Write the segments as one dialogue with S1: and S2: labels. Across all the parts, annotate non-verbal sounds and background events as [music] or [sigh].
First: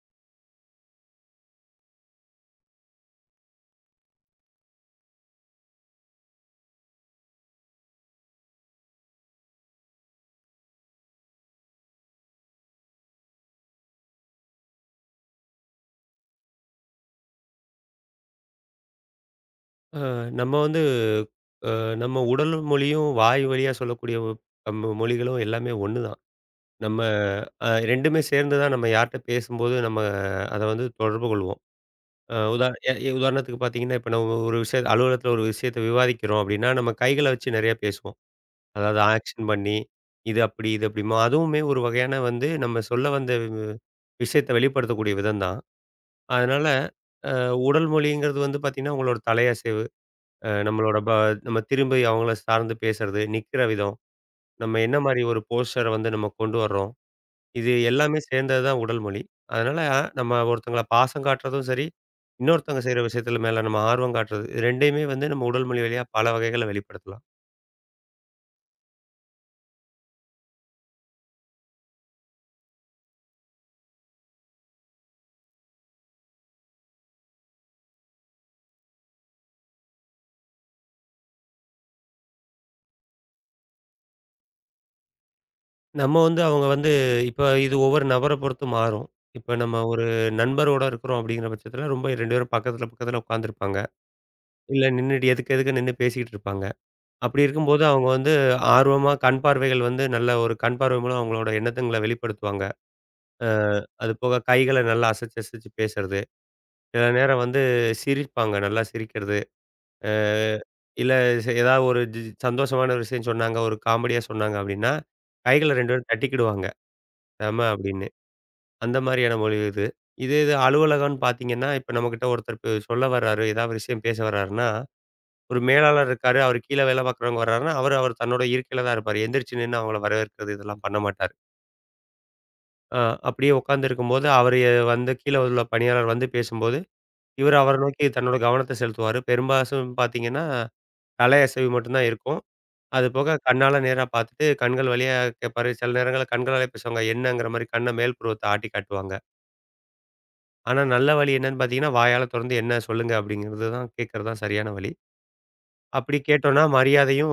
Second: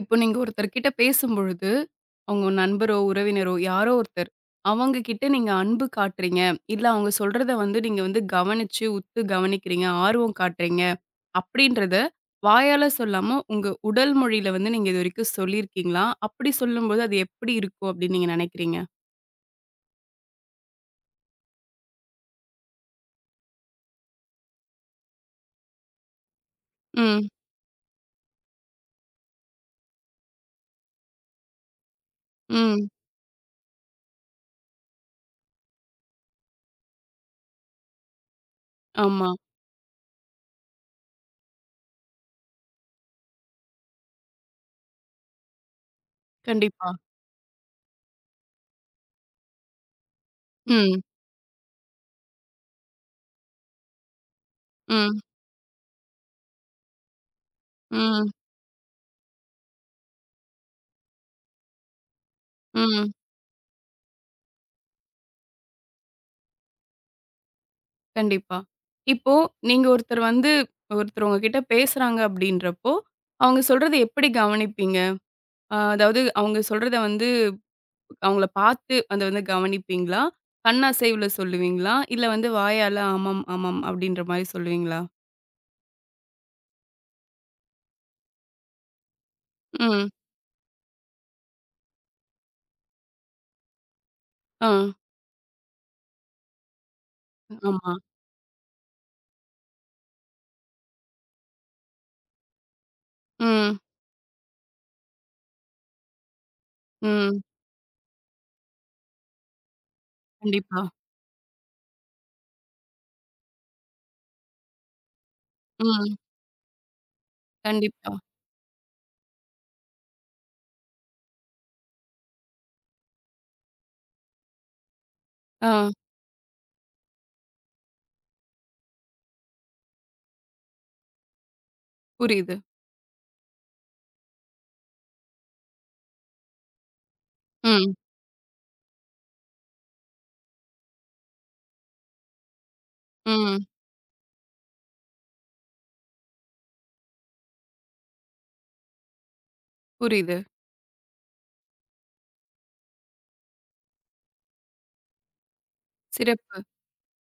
S1: இப்போ நீங்க ஒருத்தர்கிட்ட பேசும்பொழுது, உங்க நண்பரோ, உறவினரோ யாரோ ஒருத்தர், அவங்க கிட்ட நீங்க அன்பு காட்டுறீங்க. இல்ல அவங்க சொல்றத வந்து நீங்க வந்து கவனிச்சு, உத்து கவனிக்கிறீங்க, ஆர்வம் காட்டுறீங்க அப்படின்றத வாயால சொல்லாம, உங்க உடல் மொழியில வந்து நீங்க இதுவரைக்கும் சொல்லியிருக்கீங்களா? அப்படி சொல்லும்போது அது எப்படி இருக்கும் அப்படின்னு நீங்க நினைக்கிறீங்க?
S2: அ நம்ம வந்து அ நம்ம உடல் மொழியும், வாய் வழியா சொல்லக்கூடிய நம்ம மொழிகளும் எல்லாமே ஒண்ணுதான். நம்ம
S1: ம்,
S2: 2மே சேர்ந்து தான் நம்ம யார்ட்ட பேசும்போது நம்ம அத வந்து தொடர்பு கொள்வோம். அ உதா
S1: ம்.
S2: எ எ உதாரணத்துக்கு பார்த்தீங்கன்னா, இப்ப நம்ம ஒரு விஷயத்த அலுவலகத்தில ஒரு விஷயத்த விவாதிக்கிறோம் அப்டின்னா, நம்ம கைகள வச்சு நெறைய பேசுவோம். அதாவது
S1: ஆமா.
S2: ஆக்ஷன் பண்ணி, இது அப்டி, இது அப்டிமா அதுவுமே ஒரு வகையான வந்து நம்ம சொல்ல வந்த விஷயத்த வெளிப்படுத்தக்கூடிய விதம் தான். அதனால
S1: கண்டிப்பா.
S2: அ உடல் மொழிங்கிறது வந்து பார்த்தீங்கன்னா, உங்களோட தலையசைவு, அ நம்மளோட
S1: ம்,
S2: ப நம்ம திரும்பி அவங்கள சார்ந்து பேசுறது, நிக்கிற விதம், நம்ம என்ன
S1: ம்,
S2: மாரி ஒரு போஸ்டர வந்து நம்ம கொண்டு வர்றோம். இது எல்லாமே
S1: ம்,
S2: சேர்ந்தது தான் உடல் மொழி. அதனால நம்ம ஒருத்தங்கள பாசம் காட்டுறதும் சரி, இன்னொருத்தவங்க செய்ற
S1: ம்.
S2: விஷயத்துல மேல நம்ம ஆர்வம் காட்டுறது, இது 2யுமே வந்து நம்ம உடல் மொழி வழியா பல வகைகள்ல வெளிப்படுத்தலாம்.
S1: கண்டிப்பா. இப்போ நீங்க ஒருத்தர் வந்து ஒருத்தர் உங்ககிட்ட பேசுறாங்க அப்படின்றப்போ, அவங்க சொல்றத எப்படி கவனிப்பீங்க? அதாவது அவங்க சொல்றத வந்து அவங்கள பார்த்து அத வந்து கவனிப்பீங்களா? கண் அசைவுல சொல்லுவீங்களா? இல்ல வந்து வாயால ஆமாம், ஆமாம் அப்படின்ற மாரி சொல்லுவீங்களா?
S2: நம்ம வந்து அவங்க வந்து இப்ப இது ஒவ்வொரு நபர பொறுத்து மாறும். இப்ப நம்ம ஒரு
S1: ம்.
S2: நண்பரோட இருக்கிறோம் அப்படிங்கிற பட்சத்துல ரொம்ப 2 பேரும் பக்கத்துல, பக்கத்துல உட்கார்ந்துருப்பாங்க.
S1: ஆ.
S2: இல்ல நின்னுட்டு எதுக்கு எதுக்கு நின்னு பேசிக்கிட்டு இருப்பாங்க. அப்படி இருக்கும்போது
S1: ஆமா.
S2: அவங்க வந்து ஆர்வமா கண் பார்வைகள் வந்து நல்ல ஒரு கண் பார்வை மூலம் அவங்களோட எண்ணத்துங்கள வெளிப்படுத்துவாங்க. அ
S1: ம்.
S2: அது போக கைகள நல்லா அசைச்சு, அசைச்சு பேசுறது. சில
S1: ம்.
S2: நேரம் வந்து சிரிப்பாங்க. நல்லா சிரிக்கிறது. அ
S1: கண்டிப்பா.
S2: இல்ல ஏதாவது ஒரு சந்தோஷமான ஒரு விஷயம் சொன்னாங்க, ஒரு காமெடியா சொன்னாங்க அப்படின்னா, கைகள 2 பேரும்
S1: ம்.
S2: தட்டிக்கிடுவாங்க. செம அப்படின்னு.
S1: கண்டிப்பா.
S2: அந்த மாதிரியான மொழி இது. இதே இது அலுவலகம்னு பார்த்தீங்கன்னா, இப்ப நம்மகிட்ட ஒருத்தர் சொல்ல வர்றாரு, ஏதாவது விஷயம் பேச வர்றாருன்னா ஒரு
S1: ஆ.
S2: மேலாளர் இருக்காரு. அவரு கீழ வேலை பார்க்குறவங்க வர்றாருன்னா, அவரு அவர் தன்னோட இருக்கையில தான் இருப்பாரு. எந்திரிச்சு நின்னு அவங்கள வரவேற்கிறது இதெல்லாம் பண்ண மாட்டாரு.
S1: புரியுது.
S2: அ அப்படியே உட்காந்துருக்கும்போது, அவரு வந்து கீழ உள்ள பணியாளர் வந்து பேசும்போது, இவரு அவர
S1: ம்.
S2: நோக்கி தன்னோட கவனத்த செலுத்துவாரு. பெரும்பாசும் பார்த்தீங்கன்னா, தலை அசைவு மட்டும் தான் இருக்கும். அது போக
S1: ம்.
S2: கண்ணால நேரா பார்த்துட்டு, கண்கள் வழியா கேட்பாரு. சில நேரங்கள்ல கண்களாலே பேசுவாங்க. என்னங்கிற மாரி கண்ண மேல் புருவத்த ஆட்டி காட்டுவாங்க.
S1: புரியுது.
S2: ஆனா, நல்ல வழி என்னன்னு பார்த்தீங்கன்னா, வாயால தொறந்து என்ன சொல்லுங்க அப்படிங்கிறது தான் கேட்கிறது தான் சரியான வழி. அப்படி
S1: சிறப்பு.
S2: கேட்டோம்னா மரியாதையும்,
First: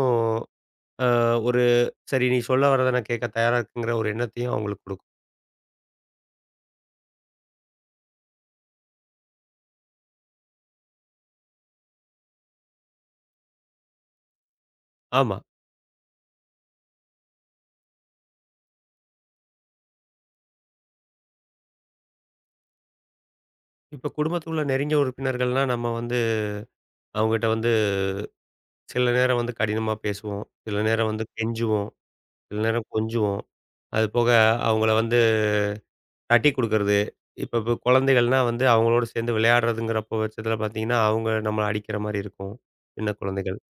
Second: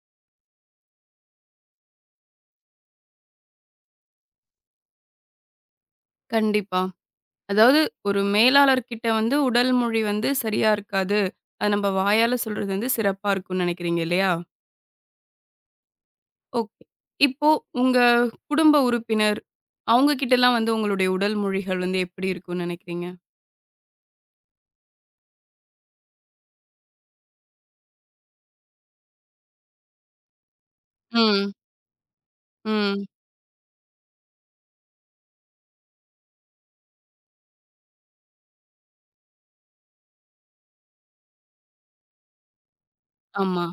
S2: அ ஒரு சரி நீ சொல்ல வர்றத நான் கேட்க தயாரா இருக்கேங்கிற ஒரு எண்ணத்தையும் அவங்களுக்கு கொடுக்கும்.
S1: கண்டிப்பா. அதாவது ஒரு மேலாளர்கிட்ட வந்து உடல் மொழி வந்து சரியா இருக்காது. அது நம்ம வாயால சொல்றது வந்து சிறப்பா இருக்கும்னு நினைக்கிறீங்க இல்லையா?
S2: ஆமா.
S1: ஓகே. இப்போ உங்க குடும்ப உறுப்பினர், அவங்க கிட்டலாம் வந்து உங்களுடைய உடல் மொழிகள் வந்து எப்படி இருக்கும்னு நினைக்கிறீங்க?
S2: இப்ப குடும்பத்துக்குள்ள நெருங்கிய உறுப்பினர்கள்னா, நம்ம வந்து அவங்ககிட்ட வந்து சில நேரம் வந்து கடினமா பேசுவோம். சில நேரம் வந்து
S1: ம்.
S2: கெஞ்சுவோம். சில நேரம்
S1: ம்.
S2: கொஞ்சுவோம். அது போக அவங்கள வந்து தட்டி குடுக்கறது. இப்ப இப்ப குழந்தைகள்னா வந்து அவங்களோட சேர்ந்து விளையாடுறதுங்கிறப்போ பட்சத்தில பார்த்தீங்கன்னா, அவங்க நம்மள அடிக்கிற மாரி இருக்கும். சின்ன குழந்தைகள்.
S1: ஆமா.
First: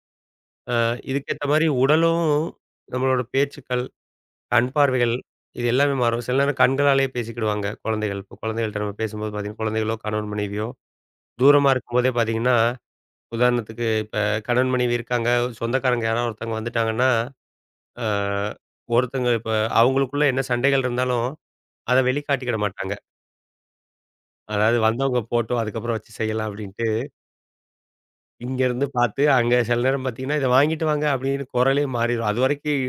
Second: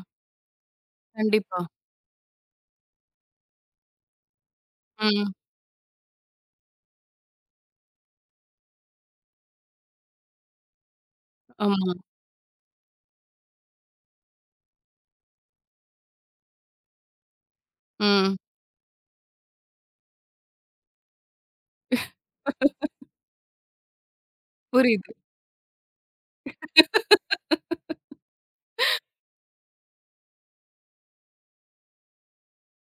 S2: அ இதுக்கேத்த
S1: கண்டிப்பா.
S2: மாரி உடலும், நம்மளோட பேச்சுக்கள், கண் பார்வைகள்,
S1: ம்.
S2: இது எல்லாமே மாறும். சில நேரம் கண்களாலேயே பேசிக்கிடுவாங்க குழந்தைகள். இப்போ குழந்தைகள்ட்ட நம்ம பேசும்போது பார்த்தீங்கன்னா, குழந்தைகளோ, கணவன் மனைவியோ தூரமா
S1: ஆமா.
S2: இருக்கும்போதே பார்த்தீங்கன்னா, உதாரணத்துக்கு இப்ப கணவன் மனைவி இருக்காங்க, சொந்தக்காரங்க யாராவது ஒருத்தவங்க வந்துட்டாங்கன்னா, அ
S1: ம்.
S2: ஒருத்தங்க இப்ப அவங்களுக்குள்ள என்ன சண்டைகள் இருந்தாலும், அத வெளிக்காட்டிக்கிட மாட்டாங்க. அதாவது
S1: புரியுது.
S2: வந்தவங்க போட்டும், அதுக்கப்புறம் வச்சு செய்யலாம் அப்படின்ட்டு, இங்கேருந்து பார்த்து அங்க சில நேரம் பார்த்தீங்கன்னா, "இத வாங்கிட்டு வாங்க" அப்படின்னு குரலே மாறிரும். அதுவரைக்கும்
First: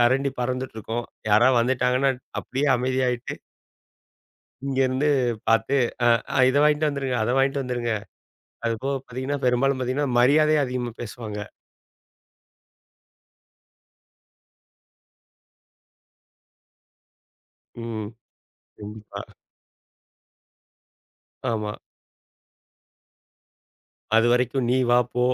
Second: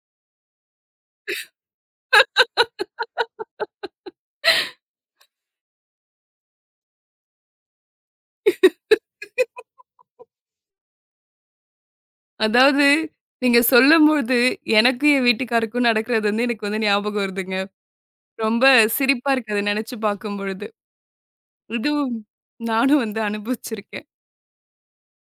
S2: கரண்டி பறந்துட்டுருக்கும். யாராவது வந்துட்டாங்கன்னா, அப்படியே அமைதியாயிட்டு இங்கேருந்து பார்த்து, அ அ இத வாங்கிட்டு வந்துருங்க, அத வாங்கிட்டு வந்துருங்க. அது போக பார்த்தீங்கன்னா, பெரும்பாலும் பார்த்தீங்கன்னா, மரியாதை அதிகமா பேசுவாங்க.
S1: அதாவது நீங்க சொல்லும்போது எனக்கும் என் வீட்டுக்காருக்கும் நடக்கிறது வந்து எனக்கு வந்து ஞாபகம் வருதுங்க.
S2: ம்.
S1: ரொம்ப
S2: கண்டிப்பா.
S1: சிரிப்பா இருக்கு அத நெனச்சு பார்க்கும்பொழுது.
S2: ஆமா.
S1: இதுவும் நானும் வந்து அனுபவிச்சிருக்கேன்.
S2: அதுவரைக்கும் நீ வா, போ,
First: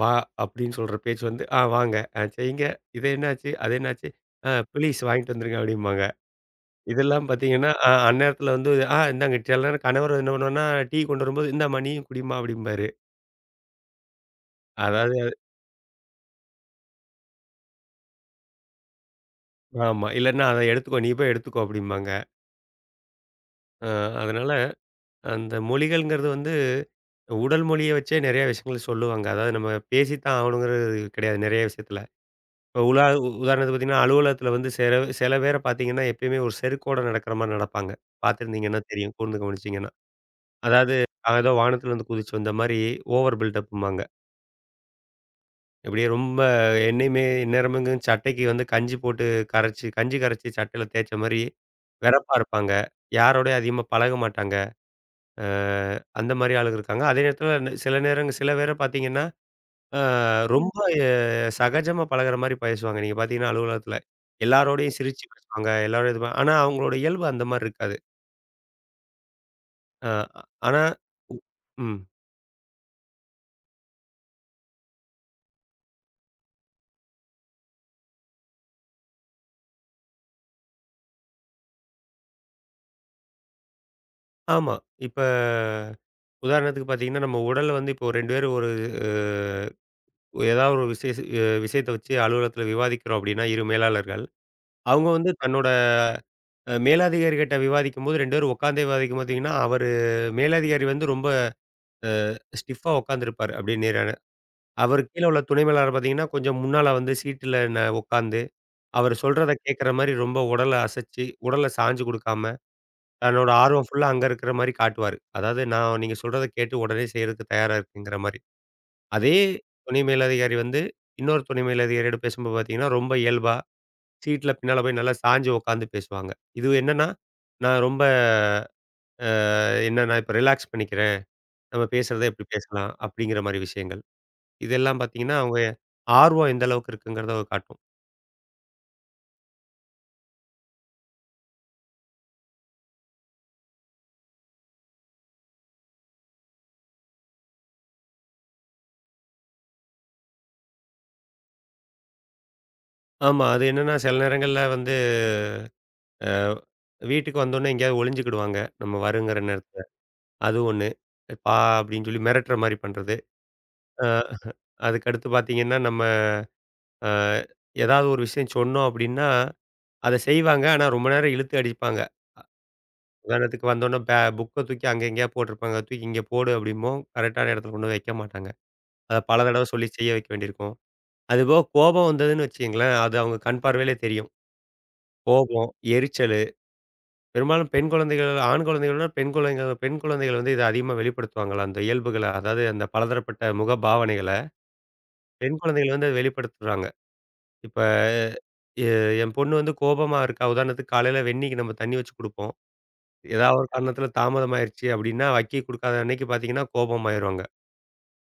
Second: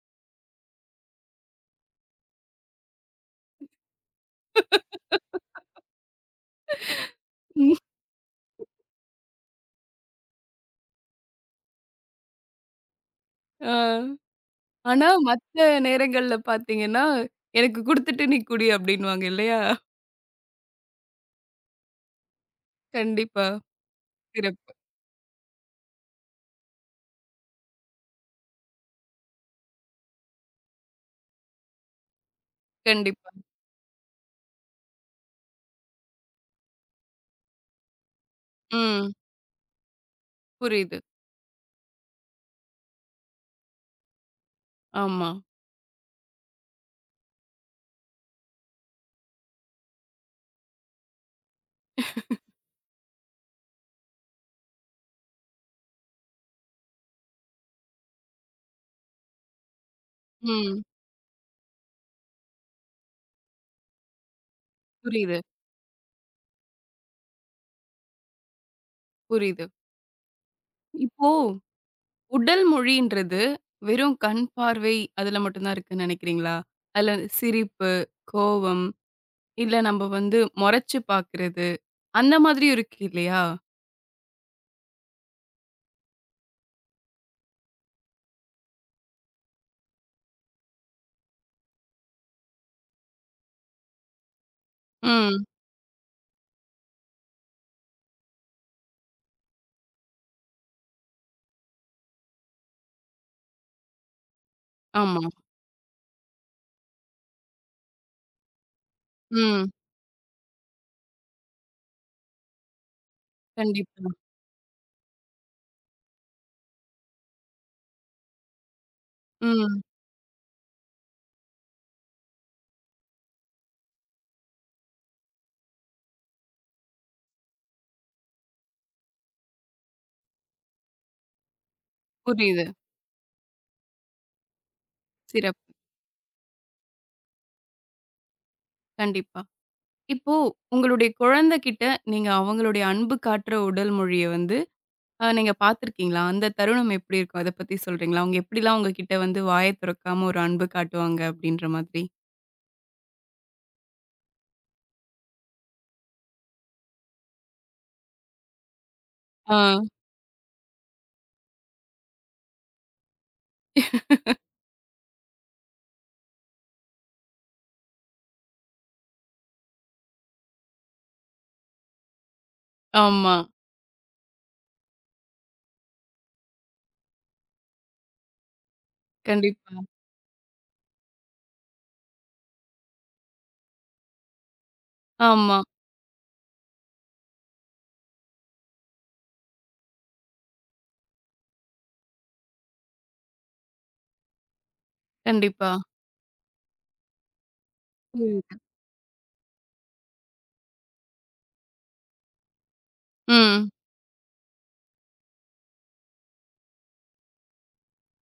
S2: வா அப்படின்னு சொல்ற பேச்சு வந்து, ஆ வாங்க, ஆ செய்யுங்க, இது என்னாச்சு? அது என்னாச்சு? ஆ ப்ளீஸ் வாங்கிட்டு வந்துருங்க அப்படிம்பாங்க. இதெல்லாம் பார்த்தீங்கன்னா,
S1: ம்.
S2: அந்நேரத்தில வந்து, ஆ இந்தாங்க சில நேரம் கணவர் என்ன பண்ணுவாருன்னா, டீ கொண்டு வரும்போது, இந்தாம்மா நீயும் குடிம்மா அப்படிம்பாரு.
S1: ஆ. ஆனா,
S2: அதாவது
S1: மத்த நேரங்கள்ல பார்த்தீங்கன்னா, "எனக்கு குடுத்துட்டு நீ குடி" அப்படின்னுவாங்க இல்லையா?
S2: ஆமா. இல்லன்னா, அத எடுத்துக்கோ, நீ போய் எடுத்துக்கோ அப்படிம்பாங்க.
S1: கண்டிப்பா.
S2: அ அதனால
S1: சிறப்பு.
S2: அந்த மொழிகள்ங்கிறது வந்து உடல் மொழிய வச்சே நெறைய விஷயங்கள் சொல்லுவாங்க. அதாவது நம்ம பேசித்தான் ஆகணுங்கிறது கிடையாது நெறைய விஷயத்துல. இப்ப
S1: கண்டிப்பா.
S2: உதாரணத்துக்கு பார்த்தீங்கன்னா, அலுவலகத்துல வந்து சில பேர பார்த்தீங்கன்னா, எப்பயுமே ஒரு செருக்கோட நடக்கிற மாரி நடப்பாங்க. பார்த்துருந்தீங்கன்னா
S1: ம்.
S2: தெரியும், கூர்ந்து கவனிச்சீங்கன்னா. அதாவது
S1: புரியுது.
S2: அவன் ஏதோ வானத்துலருந்து குதிச்சு வந்த மாரி ஓவர் பில்டப்ம்பாங்க.
S1: ஆமா.
S2: இப்படியே ரொம்ப என்னையுமே எந்நேரமும் சட்டைக்கு வந்து கஞ்சி போட்டு கரைச்சு கஞ்சி கரைச்சு சட்டையில தேய்ச்ச மாரி வெறப்பா இருப்பாங்க. யாரோடயும் அதிகமா பழக மாட்டாங்க. அ அந்த மாரி ஆளுங்க இருக்காங்க. அதே நேரத்துல சில நேரங்க சில பேர பார்த்தீங்கன்னா, ஆ ம். ரொம்ப
S1: ம்.
S2: எ சகஜமா பழகுற மாரி பேசுவாங்க. நீங்க பார்த்தீங்கன்னா, அலுவலகத்தில எல்லாரோடையும் சிரிச்சு
S1: புரியுது,
S2: பேசுவாங்க. எல்லாரோடையும் இது ஆனா, அவங்களோட இயல்பு அந்த மாரி இருக்காது.
S1: புரியுது.
S2: அ ஆனா
S1: இப்போ
S2: ம்.
S1: உடல் மொழின்றது வெறும் கண் பார்வை அதுல மட்டும் தான் இருக்குன்னு நெனைக்கிறீங்களா? அதுல சிரிப்பு, கோவம், இல்ல நம்ம வந்து மொறச்சு பார்க்கிறது, அந்த மாதிரியும் இருக்கு இல்லையா?
S2: ஆமா. இப்ப உதாரணத்துக்கு பார்த்தீங்கன்னா, நம்ம உடல்ல வந்து இப்போ 2 பேரும் ஒரு அ ஏதாவது ஒரு விஷயத்த வச்சு அலுவலகத்தில விவாதிக்கிறோம் அப்படின்னா, இரு மேலாளர்கள். அவங்க வந்து
S1: ம்.
S2: தன்னோட மேலதிகாரிகிட்ட விவாதிக்கும்போது 2 பேரும் உட்காந்தே விவாதிக்கும் பார்த்தீங்கன்னா, அவரு மேலதிகாரி வந்து ரொம்ப ஸ்டிஃப்பா உட்காந்துருப்பாரு. அப்படியே நேர அவரு
S1: ஆமா.
S2: கீழ உள்ள துணை மேலாளர் பார்த்தீங்கன்னா, கொஞ்சம் முன்னால வந்து சீட்டுல உட்காந்து, அவரு சொல்றத
S1: ம்.
S2: கேட்கிற மாரி ரொம்ப உடல அசைச்சு, உடல சாய்ஞ்சு குடுக்காம, தன்னோட ஆர்வம் ஃபுல்லா
S1: கண்டிப்பா.
S2: அங்க இருக்கிற மாரி காட்டுவாரு. அதாவது நான் நீங்க சொல்றத கேட்டு உடனே செய்றதுக்கு தயாரா இருக்கேங்கிற மாரி. அதே
S1: ம்.
S2: துணை மேலதிகாரி வந்து, இன்னொரு துணை மேலதிகாரியோட பேசும்போது பார்த்தீங்கன்னா, ரொம்ப இயல்பா, சீட்ல பின்னால போய் நல்லா சாய்ஞ்சு உட்காந்து பேசுவாங்க. இது என்னன்னா, நான் ரொம்ப அ என்ன நான் இப்ப ரிலாக்ஸ் பண்ணிக்கிறேன். நம்ம பேசுறத இப்டி
S1: புரியுது.
S2: பேசலாம். அப்டிங்கிற மாரி விஷயங்கள். இதெல்லாம் பார்த்தீங்கன்னா, அவங்க
S1: சிறப்பு.
S2: ஆர்வம் எந்த அளவுக்கு இருக்குங்கிறத அது காட்டும்.
S1: கண்டிப்பா. இப்போ உங்களுடைய குழந்தைகிட்ட நீங்க அவங்களுடைய அன்பு காட்டுற உடல் மொழிய வந்து நீங்க பார்த்துருக்கீங்களா? அந்த தருணம் எப்படி இருக்கும்? அத பத்தி சொல்றீங்களா? அவங்க எப்படிலாம் உங்ககிட்ட வந்து வாய தொறக்காம ஒரு அன்பு காட்டுவாங்க அப்படின்ற மாதிரி?
S2: ஆமா. அது என்னன்னா, சில நேரங்கள்ல வந்து வீட்டுக்கு வந்தோனே எங்கேயாவது ஒளிஞ்சுக்கிடுவாங்க. நம்ம வருங்கிற
S1: ஆ.
S2: நேரத்துல. அது ஒண்ணு. "பா" அப்படின்னு சொல்லி மிரட்டுற மாரி பண்றது. அ அதுக்கடுத்து பார்த்தீங்கன்னா, நம்ம அ ஏதாவது ஒரு விஷயம் சொன்னோம் அப்படின்னா, அத செய்வாங்க. ஆனா ரொம்ப நேரம் இழுத்து அடிப்பாங்க.
S1: ஆமா.
S2: உதாரணத்துக்கு வந்தோனே பே புக்க தூக்கி அங்க எங்கேயா போட்டிருப்பாங்க. "தூக்கி இங்க போடு" அப்படிம்போம். கரெக்டான இடத்துல கொண்டு போய் வைக்க மாட்டாங்க. அத பல தடவ
S1: கண்டிப்பா.
S2: சொல்லி செய்ய வைக்க வேண்டியிருக்கும். அதுபோக கோபம் வந்ததுன்னு வச்சுக்கங்களேன், அது அவங்க கண் பார்வையிலே தெரியும்.
S1: ஆமா.
S2: கோபம், எரிச்சல். பெரும்பாலும் பெண் குழந்தைகள், ஆண் குழந்தைகள விட பெண் குழந்தைகள் வந்து இத அதிகமா வெளிப்படுத்துவாங்களா? அந்த இயல்புகள, அதாவது அந்த பலதரப்பட்ட முக பாவனைகள, பெண்
S1: கண்டிப்பா.
S2: குழந்தைகள் வந்து அத வெளிப்படுத்துறாங்க. இப்ப
S1: புரியுது.
S2: எ என் பொண்ணு வந்து கோபமா இருக்கா, உதாரணத்துக்கு காலையில வெந்நீக்கு நம்ம தண்ணி வச்சு குடுப்போம். ஏதாவது ஒரு
S1: ம்.
S2: காரணத்தில தாமதமாயிருச்சு அப்டின்னா, வக்கி குடுக்காத அன்னைக்கு பார்த்தீங்கன்னா, கோபமாயிருவாங்க.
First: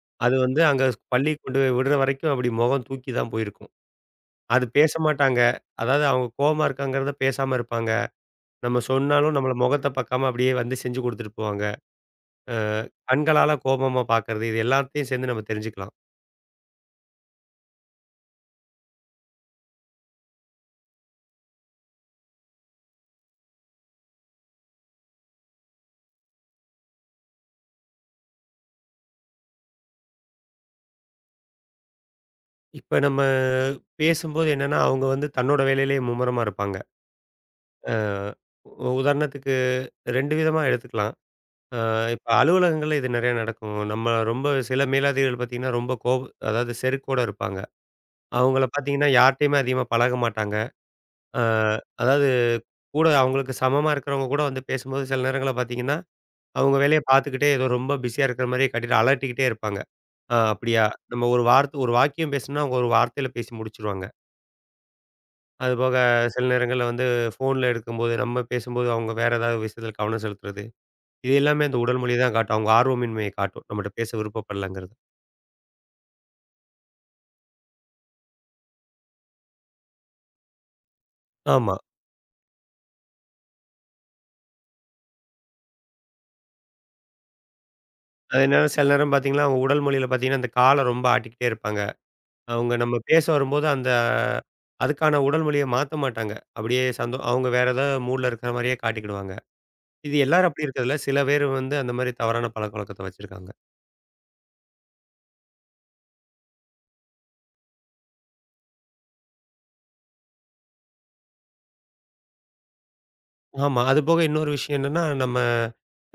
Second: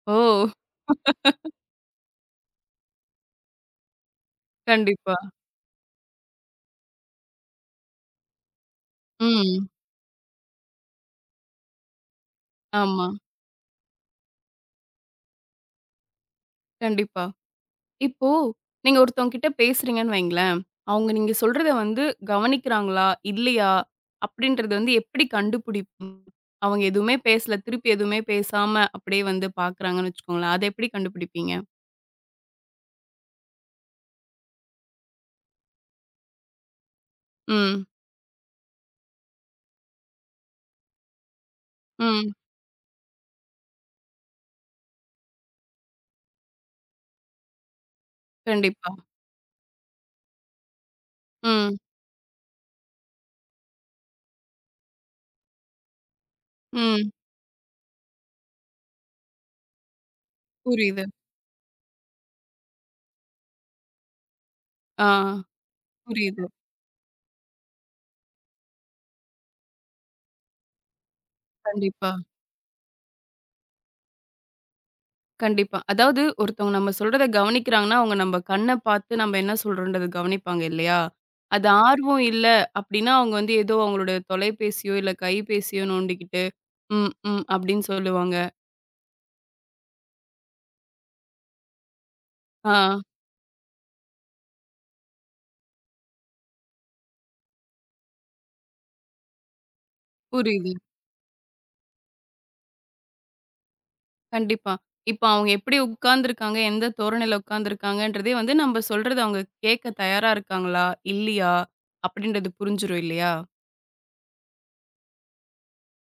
S1: ஓ!
S2: அது வந்து அங்க பள்ளிக்கு கொண்டு போய் விடுற வரைக்கும் அப்டி முகம் தூக்கி தான் போயிருக்கும். அது பேச
S1: கண்டிப்பா.
S2: மாட்டாங்க. அதாவது அவங்க கோவமா இருக்காங்கிறத பேசாம இருப்பாங்க. நம்ம சொன்னாலும் நம்மள
S1: ம்.
S2: முகத்த பாக்காம அப்டியே வந்து செஞ்சு குடுத்துட்டு போவாங்க. அ
S1: ஆமா.
S2: கண்களால கோபமா பார்க்கறது, இது எல்லாத்தையும் சேர்ந்து நம்ம தெரிஞ்சுக்கலாம்.
S1: கண்டிப்பா. இப்போ நீங்க ஒருத்தவங்க கிட்ட பேசுறீங்கன்னு வைங்களேன். அவங்க நீங்க சொல்றத வந்து கவனிக்கிறாங்களா? இல்லையா? அப்படின்றது வந்து எப்படி கண்டுபிடிப்போம்? அவங்க எதுவுமே பேசல. திருப்பி எதுவுமே பேசாம அப்படியே வந்து பார்க்குறாங்கன்னு வச்சுக்கோங்களேன். அத எப்படி கண்டுபிடிப்பீங்க?
S2: இப்ப நம்ம பேசும்போது என்னன்னா, அவங்க வந்து தன்னோட வேலையிலேயே மும்முரமா இருப்பாங்க.
S1: ம்.
S2: அ உ உதாரணத்துக்கு 2 விதமா எடுத்துக்கலாம். அ இப்ப
S1: ம்.
S2: அலுவலகங்கள்ல இது நெறைய நடக்கும். நம்ம ரொம்ப சில மேலதிகாரிகள் பார்த்தீங்கன்னா, ரொம்ப அதாவது செருக்கோட இருப்பாங்க. அவங்கள
S1: கண்டிப்பா.
S2: பார்த்தீங்கன்னா, யார்ட்டயுமே அதிகமா பழக மாட்டாங்க. அ
S1: ம்.
S2: அதாவது கூட அவங்களுக்கு சமமா இருக்கிறவங்க கூட வந்து பேசும்போது சில நேரங்கள்ல பார்த்தீங்கன்னா, அவங்க வேலைய
S1: ம்.
S2: பார்த்துக்கிட்டே ஏதோ ரொம்ப பிஸியா இருக்கிற மாரியே காட்டிட்டு அலட்டிக்கிட்டே இருப்பாங்க. ஆ அப்படியா?
S1: புரியுது.
S2: நம்ம ஒரு வார்த்தை ஒரு வாக்கியம் பேசணும்னா, அவங்க ஒரு வார்த்தையில பேசி முடிச்சுருவாங்க.
S1: ஆ.
S2: அதுபோக
S1: புரியுது.
S2: சில நேரங்கள்ல வந்து ஃபோன்ல இருக்கும்போது, நம்ம பேசும்போது அவங்க வேற ஏதாவது விஷயத்துல கவனம் செலுத்துறது. இது எல்லாமே அந்த உடல்
S1: கண்டிப்பா.
S2: மொழி தான் காட்டும். அவங்க ஆர்வமின்மையை காட்டும். நம்மட்ட பேச விருப்பப்படலங்கிறது.
S1: கண்டிப்பா. அதாவது ஒருத்தவங்க நம்ம சொல்றத கவனிக்கிறாங்கன்னா, அவங்க நம்ம கண்ண பார்த்து நம்ம என்ன சொல்றோம்ன்றத கவனிப்பாங்க இல்லையா? அது
S2: ஆமா.
S1: ஆர்வம் இல்ல அப்டின்னா, அவங்க வந்து ஏதோ அவங்களோட தொலைபேசியோ, இல்ல கைபேசியோ நோண்டிக்கிட்டு, ம், ம் அப்டின்னு சொல்லுவாங்க.
S2: அதே நேரம் சில நேரம் பார்த்தீங்கன்னா, அவங்க உடல் மொழியில பார்த்தீங்கன்னா, அந்த கால ரொம்ப ஆட்டிக்கிட்டே இருப்பாங்க.
S1: ஆ
S2: அவங்க நம்ம பேச வரும்போது அந்த அதுக்கான உடல் மொழிய மாத்த மாட்டாங்க. அப்படியே சந்தோ அவங்க வேற ஏதாவது மூட்ல இருக்கிற மாரியே காட்டிக்கிடுவாங்க. இது எல்லாரும் அப்படி
S1: புரியுது.
S2: இருக்கிறதில்ல. சில பேர் வந்து அந்த மாரி தவறான பழக்கவழக்கத்த வச்சிருக்காங்க.
S1: கண்டிப்பா. இப்ப அவங்க எப்டி உட்கார்ந்துருக்காங்க, எந்த தோரணையில உட்கார்ந்துருக்காங்கன்றதே வந்து நம்ம சொல்றத அவங்க கேட்க தயாரா இருக்காங்களா? இல்லையா? அப்டின்றது புரிஞ்சிரும் இல்லையா?
S2: ஆமா. அதுபோக இன்னொரு விஷயம் என்னன்னா, நம்ம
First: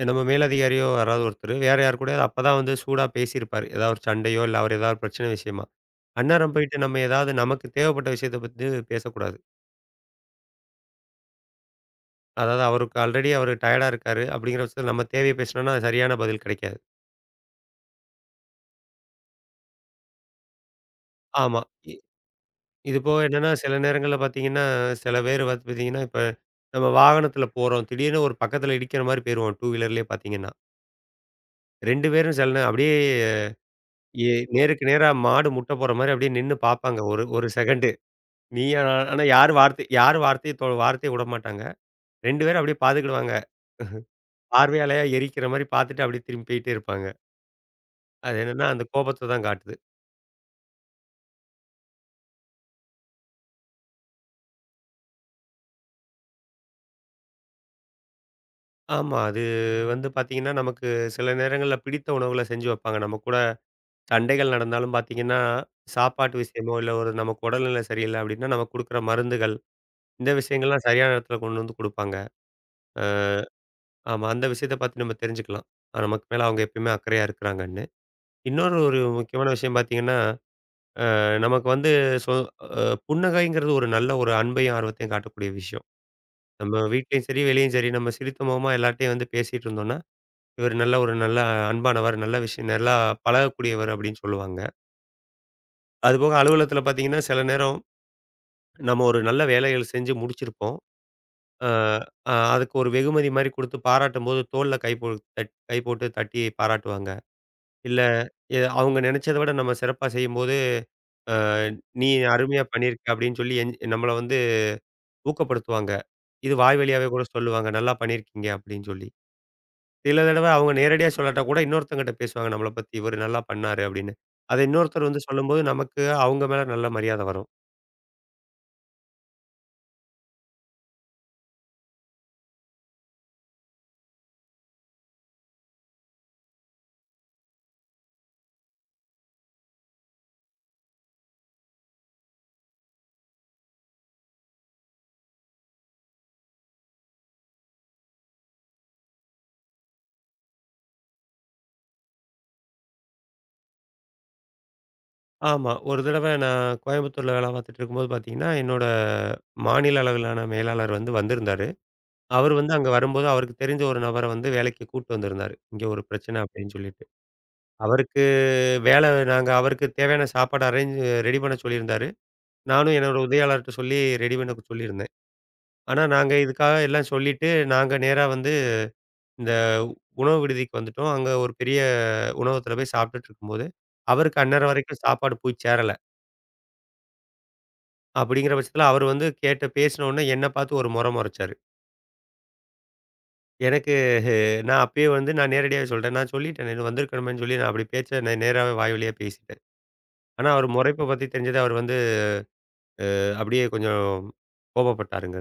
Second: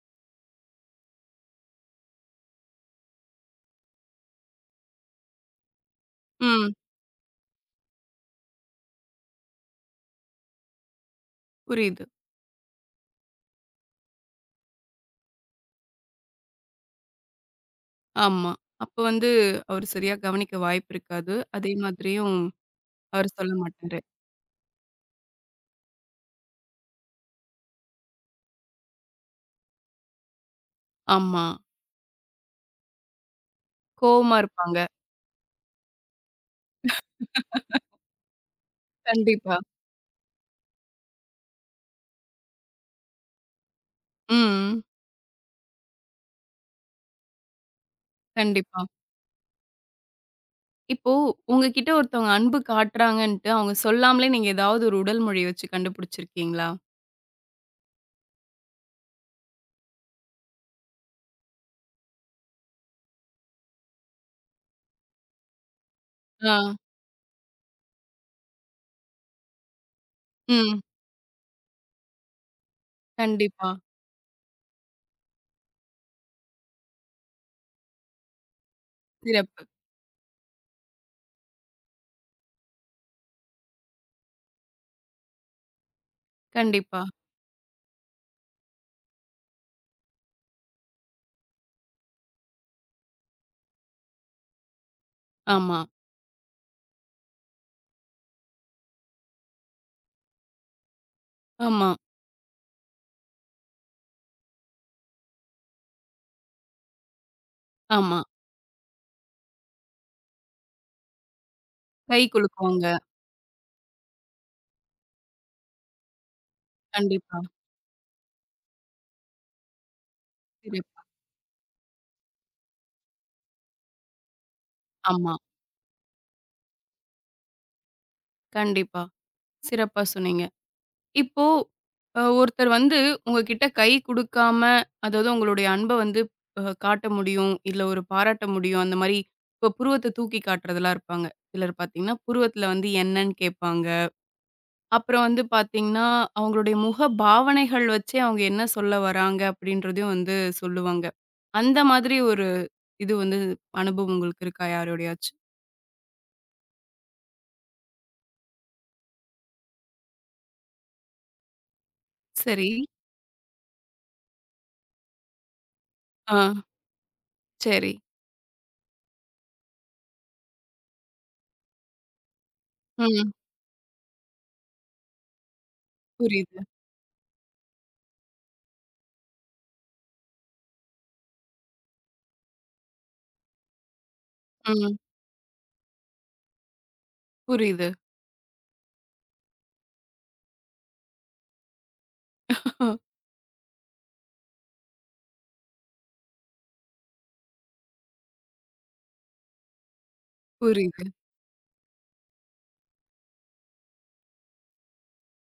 S2: நம்ம மேலதிகாரியோ யாராவது ஒருத்தரு, வேற யார் கூடயாவது அப்பதான் வந்து சூடா பேசியிருப்பாரு. ஏதாவது ஒரு சண்டையோ, இல்ல அவர் ஏதாவது பிரச்சனை விஷயமா. அந்நேரம்
S1: ம்.
S2: போயிட்டு நம்ம ஏதாவது நமக்கு தேவைப்பட்ட விஷயத்த பத்தி பேசக்கூடாது.
S1: புரியுது.
S2: அதாவது அவருக்கு ஆல்ரெடி அவரு டயர்டா இருக்காரு. அப்படிங்கிற பட்சத்தில நம்ம தேவைய பேசினோம்னா, அது சரியான பதில் கிடைக்காது.
S1: ஆமா. அப்ப வந்து அவரு சரியா கவனிக்க வாய்ப்பு இருக்காது.
S2: ஆமா.
S1: அதே
S2: இ
S1: மாதிரியும்
S2: இது போக
S1: அவரு
S2: என்னன்னா,
S1: சொல்ல
S2: சில
S1: மாட்டாரு.
S2: நேரங்கள்ல பார்த்தீங்கன்னா, சில பேர் வந்து பார்த்தீங்கன்னா, இப்ப நம்ம வாகனத்தில போறோம். திடீர்னு ஒரு பக்கத்தில இடிக்கிற மாரி போயிருவோம். டூ வீலர்லயே பார்த்தீங்கன்னா.
S1: ஆமா.
S2: 2 பேரும் சில நே அப்படியே
S1: கோவமா இருப்பாங்க.
S2: நேருக்கு நேரா மாடு முட்ட போடுற மாரி அப்படியே நின்னு பார்ப்பாங்க. ஒரு ஒரு செகண்டு. நீயா நானா ஆனா
S1: கண்டிப்பா.
S2: யாரும் வார்த்தைய விடமாட்டாங்க. 2 பேரும் அப்படியே பார்த்துக்கிடுவாங்க.
S1: ம்.
S2: பார்வையாலயா எரிக்கிற மாரி பார்த்துட்டு அப்படியே திரும்பி போயிட்டே இருப்பாங்க. அது என்னன்னா அந்த
S1: கண்டிப்பா.
S2: கோபத்த தான் காட்டுது.
S1: இப்போ உங்ககிட்ட ஒருத்தவங்க அன்பு காட்டுறாங்கன்ட்டு, அவங்க சொல்லாமலே நீங்க ஏதாவது ஒரு உடல் மொழி வச்சு கண்டுபிடிச்சிருக்கீங்களா?
S2: ஆமா. அது வந்து பார்த்தீங்கன்னா, நமக்கு சில நேரங்கள்ல பிடித்த உணவுகள செஞ்சு வைப்பாங்க. நம்ம கூட சண்டைகள் நடந்தாலும் பார்த்தீங்கன்னா, சாப்பாட்டு
S1: ஆ.
S2: விஷயமோ இல்ல ஒரு நமக்கு உடல்நிலை சரியில்ல அப்படின்னா, நமக்கு குடுக்குற மருந்துகள், இந்த
S1: ம்.
S2: விஷயங்கள்லாம் சரியான இடத்துல கொண்டு வந்து குடுப்பாங்க.
S1: கண்டிப்பா.
S2: ஆமா. அந்த விஷயத்த பார்த்து நம்ம தெரிஞ்சுக்கலாம். ஆ, நமக்கு மேல அவங்க எப்பயுமே அக்கறையா இருக்கிறாங்கன்னு. இன்னொரு ஒரு முக்கியமான
S1: சிறப்பு.
S2: விஷயம் பார்த்தீங்கன்னா, நமக்கு வந்து சொ அ புன்னகைங்கிறது ஒரு நல்ல ஒரு அன்பையும், ஆர்வத்தையும் காட்டக்கூடிய விஷயம். நம்ம
S1: கண்டிப்பா.
S2: வீட்லயும் சரி, வெளியும் சரி நம்ம சிரித்த முகமா எல்லார்ட்டயும் வந்து பேசிட்டு இருந்தோம்னா, இவர் நல்ல ஒரு நல்ல அன்பானவர், நல்ல விஷயம் நல்லா பழகக்கூடியவர் அப்படின்னு சொல்லுவாங்க.
S1: ஆமா,
S2: அதுபோக அலுவலகத்தில பார்த்தீங்கன்னா, சில நேரம் நம்ம ஒரு நல்ல வேலைகள் செஞ்சு முடிச்சிருப்போம். அ
S1: ஆமா,
S2: அ அதுக்கு ஒரு வெகுமதி மாரி குடுத்து பாராட்டும்போது தோள்ல கை போட்டு தட்டி பாராட்டுவாங்க. இல்ல
S1: ஆமா.
S2: அவங்க நினைச்சத விட நம்ம சிறப்பா செய்யும்போது, அ "நீ
S1: கை
S2: அருமையா
S1: குலுக்குவாங்க.
S2: பண்ணியிருக்க" அப்படின்னு சொல்லி நம்மள வந்து ஊக்கப்படுத்துவாங்க. இது வாய் வழியாவே கூட
S1: கண்டிப்பா.
S2: சொல்லுவாங்க, "நல்லா பண்ணியிருக்கீங்க" அப்படின்னு சொல்லி. சில தடவ அவங்க
S1: சிறப்பு.
S2: நேரடியா சொல்லாட்டா கூட இன்னொருத்தவங்கட்ட பேசுவாங்க நம்மள பத்தி, "இவரு நல்லா பண்ணாரு" அப்படின்னு. அத இன்னொருத்தர் வந்து
S1: ஆமா.
S2: சொல்லும்போது நமக்கு அவங்க மேல நல்ல மரியாத வரும்.
S1: கண்டிப்பா. சிறப்பா சொன்னீங்க. இப்போ ஒருத்தர் வந்து உங்ககிட்ட கை குடுக்காம, அதாவது உங்களுடைய அன்ப வந்து காட்ட முடியும். இல்ல ஒரு பாராட்ட முடியும். அந்த மாரி இப்போ புருவத்த தூக்கி காட்டுறதெல்லாம் இருப்பாங்க. சிலர் பார்த்தீங்கன்னா, புருவத்தில வந்து என்னன்னு கேட்பாங்க. அப்புறம் வந்து பார்த்தீங்கன்னா, அவங்களுடைய முக பாவனைகள் வச்சே அவங்க என்ன சொல்ல வராங்க அப்படின்றதையும் வந்து சொல்லுவாங்க. அந்த மாதிரி ஒரு இது வந்து அனுபவம் உங்களுக்கு இருக்கா யாரோடையாச்சும்?
S2: ஆமா. ஒரு தடவ நான் கோயம்புத்தூர்ல வேல பார்த்துட்டு இருக்கும்போது பார்த்தீங்கன்னா, என்னோட மாநில அளவிலான மேலாளர் வந்து வந்திருந்தாரு. அவரு
S1: சரி.
S2: வந்து அங்க வரும்போது அவருக்கு தெரிஞ்ச ஒரு நபர வந்து வேலைக்கு கூட்டு வந்திருந்தாரு. இங்க ஒரு பிரச்சனை
S1: ஆ.
S2: அப்படின்னு சொல்லிட்டு.
S1: சரி.
S2: அவருக்கு வேலை நாங்க அவருக்கு தேவையான சாப்பாடு அரேஞ்ச் ரெடி பண்ண சொல்லியிருந்தாரு. நானும் என்னோட
S1: ம்.
S2: உதவியாளர்ட்ட சொல்லி ரெடி பண்ண சொல்லியிருந்தேன். ஆனா நாங்க
S1: புரியுது.
S2: இதுக்காக எல்லாம் சொல்லிட்டு, நாங்க நேரா வந்து இந்த உணவு விடுதிக்கு வந்துட்டோம். அங்க ஒரு பெரிய உணவகத்துல போய் சாப்பிட்டுட்டு இருக்கும்போது, அவருக்கு அந்நேரம்
S1: ம்.
S2: வரைக்கும் சாப்பாடு போய் சேரல.
S1: புரியுது.
S2: அப்படிங்கிற பட்சத்துல அவரு வந்து கேட்ட பேசின உடனே என்ன பார்த்து ஒரு முறை முறைச்சாரு.
S1: [laughs] அ
S2: எனக்கு நான் அப்பயே வந்து நான் நேரடியாவே சொல்ட்டேன். நான் சொல்லிட்டேனே இது வந்திருக்கணுமேன்னு சொல்லி நான் அப்படி பேச்ச நான் நேராவே வாய் வழியா பேசிட்டேன். ஆனா அவர்
S1: புரியுது.
S2: முறைப்ப பத்தி தெரிஞ்சது அவர் வந்து அப்படியே கொஞ்சம் கோபப்பட்டாருங்க.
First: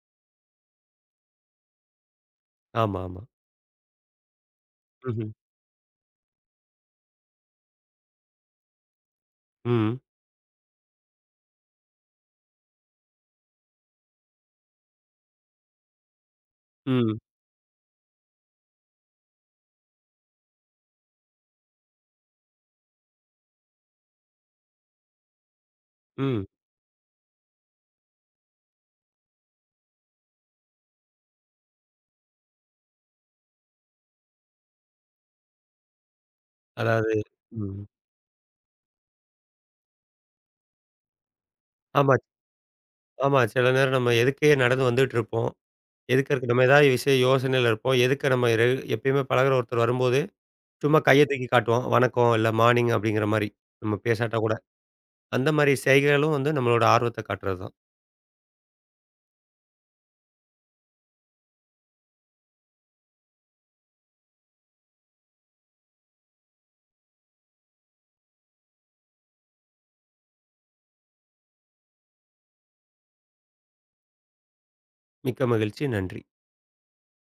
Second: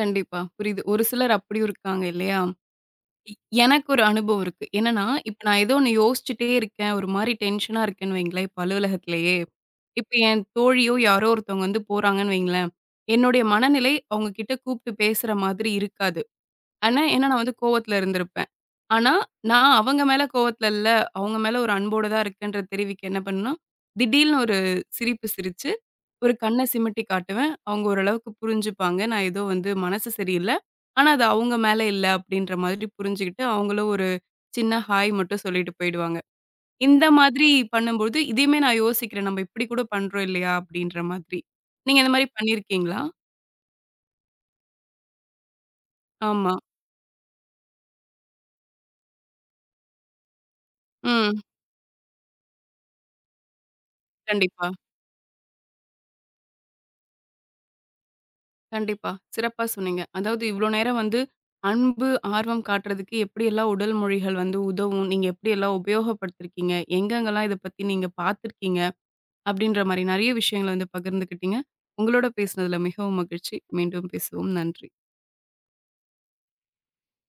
S1: கண்டிப்பா. புரியுது. ஒரு சிலர் அப்படியும் இருக்காங்க இல்லையா?
S2: ஆமா, ஆமா.
S1: இ- எனக்கு ஒரு அனுபவம் இருக்கு. என்னன்னா,
S2: ம்ஹ்ம்.
S1: இப்ப நான் ஏதோ ஒண்ணு யோசிச்சுட்டே இருக்கேன். ஒரு மாரி டென்ஷனா இருக்கேன்னு வைங்களேன், இப்ப அலுவலகத்திலேயே.
S2: ம்.
S1: இப்ப என் தோழியோ யாரோ ஒருத்தவங்க வந்து போறாங்கன்னு வைங்களேன், என்னுடைய மனநிலை அவங்க கிட்ட கூப்பிட்டு பேசுற மாதிரி இருக்காது. ஆனா,
S2: ம்.
S1: ஏன்னா நான் வந்து கோவத்துல இருந்திருப்பேன். ஆனா, நான் அவங்க மேல கோவத்துல இல்ல, அவங்க மேல ஒரு அன்போட தான் இருக்கேன்றத தெரிவிக்க என்ன பண்ணேன்னா, திடீல்னு ஒரு சிரிப்பு சிரிச்சு ஒரு
S2: ம்.
S1: கண்ண சிமிட்டி காட்டுவேன். அவங்க ஓரளவுக்கு புரிஞ்சுப்பாங்க. நான் ஏதோ வந்து மனசு சரியில்ல. ஆனா அது அவங்க மேல இல்ல அப்படின்ற மாதிரி புரிஞ்சுகிட்டு, அவங்களும் ஒரு சின்ன ஹாய் மட்டும் சொல்லிட்டு போயிடுவாங்க. இந்த
S2: அதாவது
S1: மாதிரி
S2: ம்.
S1: பண்ணும்போது, இதையுமே நான் யோசிக்கிறேன். நம்ம இப்படி கூட பண்றோம் இல்லையா? அப்படின்ற மாதிரி. நீங்க இந்த
S2: ஆமா,
S1: மாரி பண்ணியிருக்கீங்களா?
S2: ஆமா. சில நேரம் நம்ம எதுக்கே நடந்து வந்துட்டு இருப்போம். எதுக்க இருக்கு
S1: ஆமா.
S2: நம்ம ஏதாவது விஷயம் யோசனையில இருப்போம். எதுக்க நம்ம எப்பயுமே பழகுற ஒருத்தர் வரும்போது, சும்மா கைய
S1: ம்.
S2: தூக்கி காட்டுவோம். வணக்கம் இல்ல மார்னிங் அப்படிங்கிற மாரி. நம்ம பேசாட்டா கூட.
S1: கண்டிப்பா,
S2: அந்த மாரி செய்கைகளும் வந்து நம்மளோட ஆர்வத்த காட்டுறது தான்.
S1: கண்டிப்பா. சிறப்பா சொன்னீங்க. அதாவது இவ்ளோ நேரம் வந்து அன்பு, ஆர்வம் காட்டுறதுக்கு எப்படியெல்லாம் உடல் மொழிகள் வந்து உதவும்? நீங்க எப்படியெல்லாம் உபயோகப்படுத்திருக்கீங்க? எங்கெங்கலாம் இத பத்தி நீங்க பார்த்துருக்கீங்க? அப்படின்ற மாரி நெறைய விஷயங்கள வந்து பகிர்ந்துக்கிட்டீங்க. உங்களோட பேசினதுல மிகவும் மகிழ்ச்சி. மீண்டும் பேசுவோம். நன்றி.
S2: மிக்க மகிழ்ச்சி. நன்றி.